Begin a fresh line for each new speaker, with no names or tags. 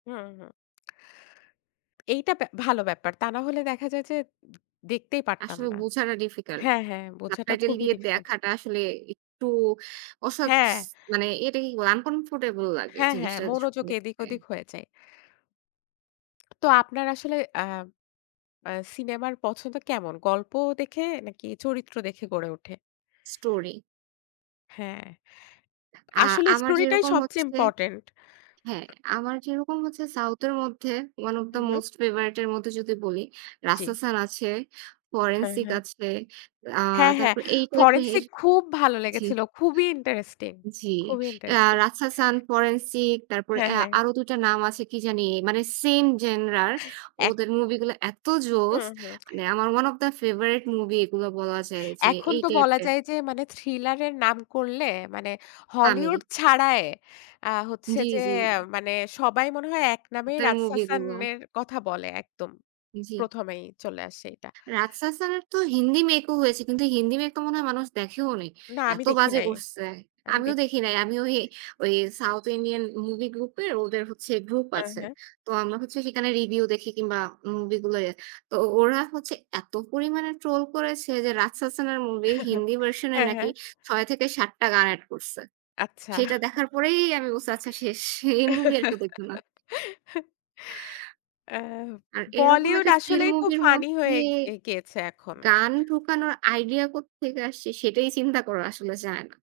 হুম, হুম। এইটা ভ্যা ভালো ব্যাপার। তা না হলে দেখা যায় যে দেখতেই পারতাম
আসলে
না।
বোঝাটা difficult।
হ্যাঁ, হ্যাঁ, বোঝাটা
subtitle
খুবই
দিয়ে
difficult.
দেখাটা আসলে একটু অসৎস
হ্যাঁ।
মানে এটাই কি বলে uncomfortable লাগে
হ্যাঁ, হ্যাঁ,
জিনিসটা স
মনোযোগ এদিক
দেখতে।
ওদিক হয়ে যায়। তো আপনার আসলে, আ আ সিনেমার পছন্দ কেমন? গল্প দেখে নাকি চরিত্র দেখে গড়ে ওঠে?
story
হ্যাঁ।
আ
আসলে
আমার
Story টাই
যেরকম
সবচেয়ে
হচ্ছে
Important.
হ্যাঁ, আমার যেরকম হচ্ছে South এর মধ্যে one of
who,
the
hmm.
most favorite এর মধ্যে যদি বলি
জি।
রাসাসান আছে,
হ্যাঁ,
Forensic
হ্যাঁ।
আছে, আ
হ্যাঁ, হ্যাঁ
তারপর এই type এর
Forensic খুব ভালো
জি।
লেগেছিল। খুবই interesting,
জি।
খুবই
আ
interesting.
রাসাসান, Forensic তারপরে
হ্যাঁ,
এ্যা
হ্যাঁ।
আরো ২ টা নাম আছে কি জানি মানে same genre
এক
ওদের movie গুলা এত জোস।
হুম, হুম।
মানে আমার one of the favorite movie এগুলো বলা যায় যে
এখন
এই
তো
type
বলা
এর।
যায় যে মানে থ্রিলারের নাম করলে মানে
তামিল।
হলিউড ছাড়ায়ে আ হচ্ছে
জি,
যে
জি।
মানে সবাই মনে হয় এক নামেই
ওদের movie গুলো।
"রাজশাশানের" কথা বলে একদম।
জি।
১ম ই চলে আসে এটা।
রাসসাসান এর তো হিন্দি make ও হয়েছে কিন্তু হিন্দি make টা মনে হয় মানুষ দেখেওনি।
না আমি
এত
দেখি
বাজে
নাই।
করছে।
আমি
আমিও
দেখি
দেখি নাই। আমিও ওই, ওই
[unintelligible]
South Indian movie group এর ওদের হচ্ছে group
হ্যাঁ,
আছে।
হ্যাঁ।
তো আমরা হচ্ছে সেখানে review দেখি কিংবা movie গুলো। তো ওরা হচ্ছে এত পরিমাণে troll করেছে যে রাসসাসান এর movie র হিন্দি version এ
হ্যাঁ,
নাকি
হ্যাঁ।
৬-৭ টা গান add করছে।
আচ্ছা।
সেটা দেখার পরেই আমি বলছি আচ্ছা শেষ। এই movie আর কেউ দেখবে না।
আ
আর এরকম
Bollywood
একটা স্ট্রিল
আসলেই খুব
movie র
funny
মধ্যে
হয়ে গে গেছে এখন।
গান ঢোকানোর idea কোত্থেকে আসছে সেটাই চিন্তা করা আসলে যায় না।